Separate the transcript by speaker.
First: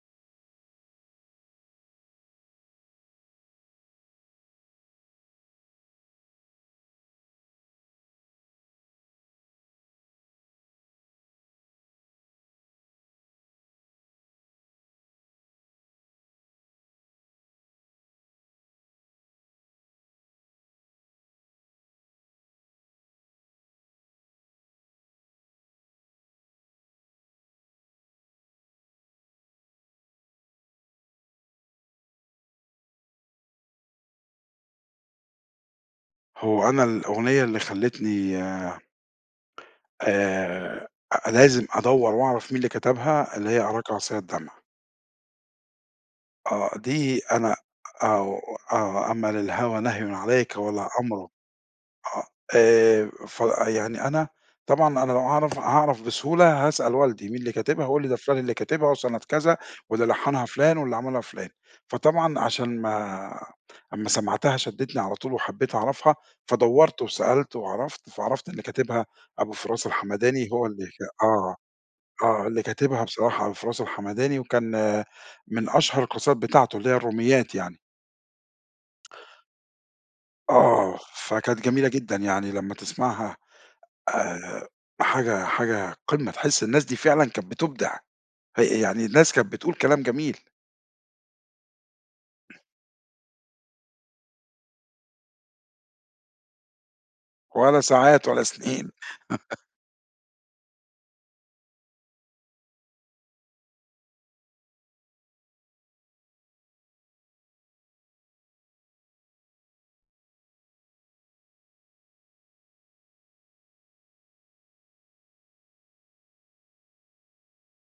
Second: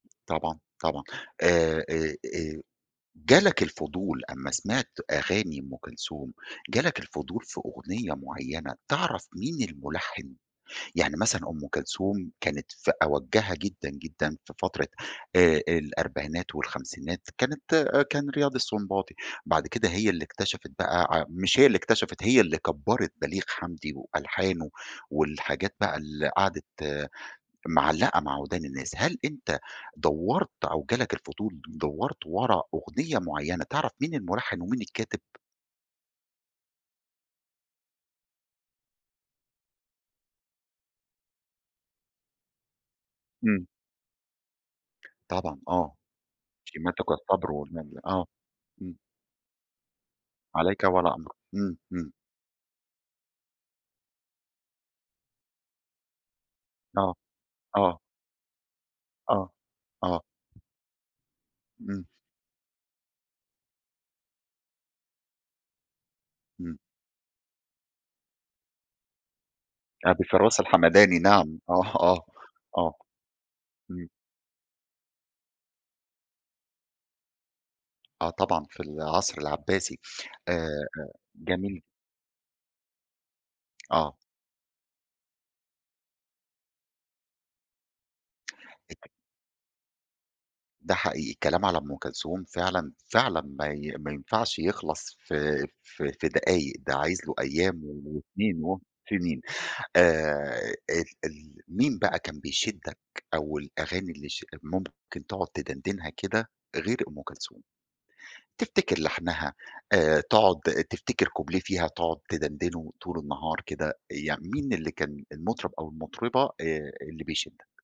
Speaker 1: طبعًا، طبعًا، آآ، آآ، آآ جالك الفضول أمّا سمعت أغاني أُم كلْثُوم، جالك الفُضول في أغنية معينة تعرف مين المُلحّن، يعني مثلًا أُم كلْثُوم كانت في أوجّها جدًا، جدًا في فترة آآ آآ الأربعينات والخمسينات كانت، آآ، كان رِياض السُنْباطي بعد كده هي اللي اكْتشفِت بقى ع مش هي اللي اكْتشفِت هي اللي كبَّرِت بليغ حمدي وألحانُه والحاجات بقى اللي قعدت معلَّقة مع وِدان الناس، هل أنت دوَّرت أو جالك الفُضول دوَّرت ورا أغنية معينة تعرف مين المُلحّن ومين الكاتب؟
Speaker 2: هو أنا الأغنية اللي خلّتني آآ لازم أدوّر وأعرف مين اللي كتبها اللي هي
Speaker 1: إمم.
Speaker 2: أراكَ عَصِيَّ الدمْع.
Speaker 1: طبعًا آه،
Speaker 2: آه
Speaker 1: شيمَتُكَ
Speaker 2: دي
Speaker 1: الصَبر
Speaker 2: أنا
Speaker 1: [unintelligible] آه
Speaker 2: آه
Speaker 1: إمم.
Speaker 2: آه أما للهَوَى نَهْيٌ عليك
Speaker 1: عليك
Speaker 2: ولا
Speaker 1: ولا
Speaker 2: أمْرُ،
Speaker 1: أمرُ. إمم إمم.
Speaker 2: آه آآ ف يعني أنا طبعًا أنا لو أعرف هاعرف بسهولة هاسأل
Speaker 1: آه،
Speaker 2: والدي مين اللي كاتبها
Speaker 1: آه.
Speaker 2: هيقول لي دا فُلان اللي كاتبها وسَنَة
Speaker 1: آه،
Speaker 2: كذا واللي
Speaker 1: آه
Speaker 2: لحَّنها فُلان واللي عملها فُلان،
Speaker 1: إمم.
Speaker 2: فطبعًا عشان ما أمّا سمعتها شدِّتْني على طول وحبيت أعرفها،
Speaker 1: إمم.
Speaker 2: فدوَّرت وسألت وعرفت فعرفت اللي كاتبها أبو فراس
Speaker 1: أبي
Speaker 2: الحمداني
Speaker 1: فراس
Speaker 2: هو ال
Speaker 1: الحمداني
Speaker 2: آه،
Speaker 1: نعم، آه آه،
Speaker 2: آه اللي
Speaker 1: آه،
Speaker 2: كاتبها بصراحة أبو فراس
Speaker 1: إمم.
Speaker 2: الحمداني وكان من أشْهر القَصائِد بتاعته اللي هي الروْمِيَّات يعني.
Speaker 1: آه طبعًا في العصر العباسي آآ
Speaker 2: آه فكانت
Speaker 1: جميل.
Speaker 2: جميلة جدًا يعني لمّا تسمعها
Speaker 1: آه.
Speaker 2: آآ حاجة حاجة قِمَّة تحس الناس دي فعلًا كانت بِتبْدع، يعني
Speaker 1: [unintelligible]
Speaker 2: الناس كانت بتقول كلام جميل.
Speaker 1: ده حقيقي الكلام على أُم كلْثُوم فعلًا، فعلًا ما ي ما ينفعش يخْلص في في في دقايق ده عايز له أيام
Speaker 2: ولا
Speaker 1: و
Speaker 2: ساعات ولا
Speaker 1: سنين و
Speaker 2: سنين
Speaker 1: سنين، آآ ال ال مين بقى كان بيشدّك أو الأغاني اللي ش ممكن تقعد تدَنْدِنْها كده غير أُم كلْثُوم؟ تفتكر لحْنها، آآ تقعد تفتكر كُوبْليه فيها تقعد تدَنْدِنه طول النهار كده، يعني مين اللي كان المُطرب أو المُطربة آآ اللي بيشدك؟